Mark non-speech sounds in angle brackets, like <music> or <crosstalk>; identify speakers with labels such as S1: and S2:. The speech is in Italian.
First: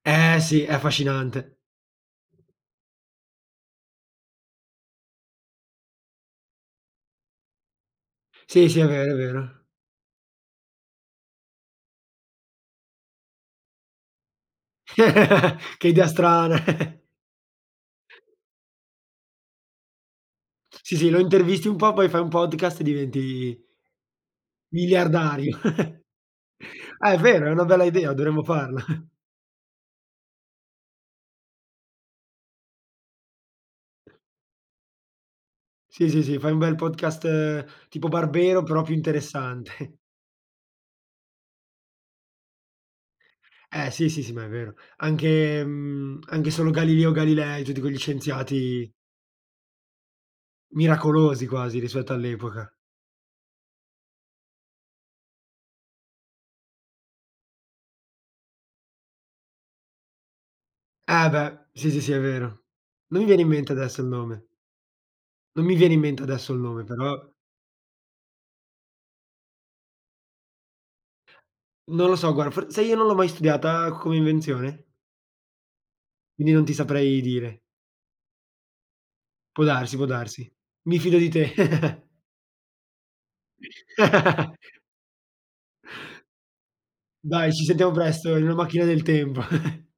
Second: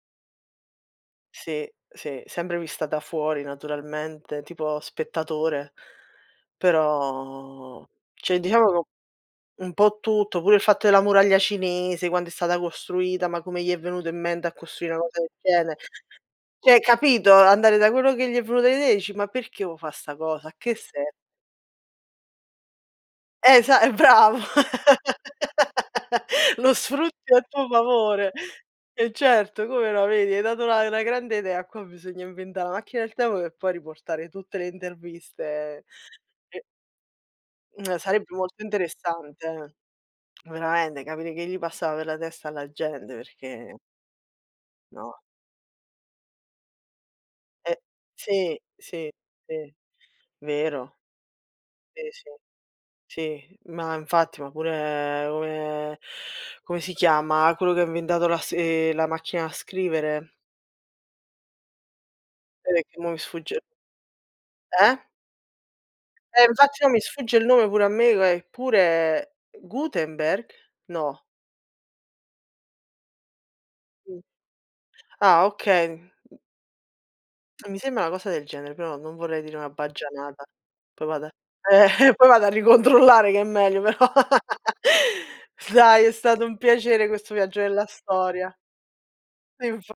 S1: Ehm sì, è affascinante.
S2: Sì, sì, sempre vista da fuori naturalmente, tipo spettatore, però, cioè,
S1: Sì,
S2: diciamo
S1: sì, è
S2: ch'ho
S1: vero, è vero.
S2: un po' tutto, pure il fatto della Muraglia cinese, quando è stata costruita, ma come gli è venuto in mente a costruire na cosa del gene?
S1: <chuckles> Che idea strana.
S2: Cioè,
S1: <chuckles>
S2: capito, andare da quello che gli è venuto l'idee dici: “Ma perché vuo' fa sta cosa? A che
S1: Sì, sì,
S2: se”
S1: lo intervisti un po', poi fai un podcast e
S2: Eh,
S1: diventi
S2: esa eh, bravo,
S1: miliardario. <chuckles>
S2: <laughs> lo
S1: Ah è
S2: sfrutti a
S1: vero, è una
S2: tuo
S1: bella idea,
S2: favore.
S1: dovremmo farlo. <chuckles>
S2: E certo, come no, vedi, hai dato una una grande idea. Qua bisogna inventà la macchina del tempo per poi riportare tutte le interviste
S1: Sì, sì, sì, fai un
S2: e
S1: bel podcast
S2: Mhmm,
S1: tipo
S2: <tsk> sarebbe molto
S1: Barbero, però più
S2: interessante,
S1: interessante.
S2: eh.
S1: <chuckles>
S2: Veramente, capire che gli passava per la testa alla gente, perché
S1: Ehm, sì, sì, sì, ma è vero.
S2: No.
S1: Anche, mhmm, anche solo Galileo Galilei,
S2: Eh,
S1: tutti quegli
S2: sì,
S1: scienziati
S2: sì, sì, vero.
S1: miracolosi, quasi,
S2: Sì,
S1: rispetto
S2: sì,
S1: all'epoca.
S2: sì, ma infatti, ma pure come come si chiama quello che ha inventato lass ehm, la macchina a scrivere?
S1: Eh beh, sì, sì, sì è vero.
S2: <unintelligible> mo mi
S1: Non mi viene in
S2: sfugge
S1: mente adesso il nome.
S2: Eh?
S1: Non mi viene in mente
S2: E
S1: adesso il
S2: infatti
S1: nome,
S2: no, mi
S1: però
S2: sfugge il nome pure a me, che ua eppure, Gutenberg? No.
S1: Non lo so, guarda, for sai, io non l'ho mai studiata come invenzione
S2: Ah, okay.
S1: quindi non ti saprei dire.
S2: A mi sembra na cosa del genere, però non vorrei dire
S1: Può
S2: una
S1: darsi, può
S2: baggianata.
S1: darsi. Mi
S2: Poi
S1: fido
S2: vado
S1: di
S2: a eh,
S1: te. <chuckles>
S2: <chuckles> poi vado a ricontrollare che è meglio. Però.
S1: <laughs>
S2: <laughs> Dai, è stato un piacere questo
S1: Dai,
S2: viaggio
S1: ci
S2: nella
S1: sentiamo presto in
S2: storia.
S1: una macchina del tempo.
S2: Eh
S1: <chuckles>
S2: infa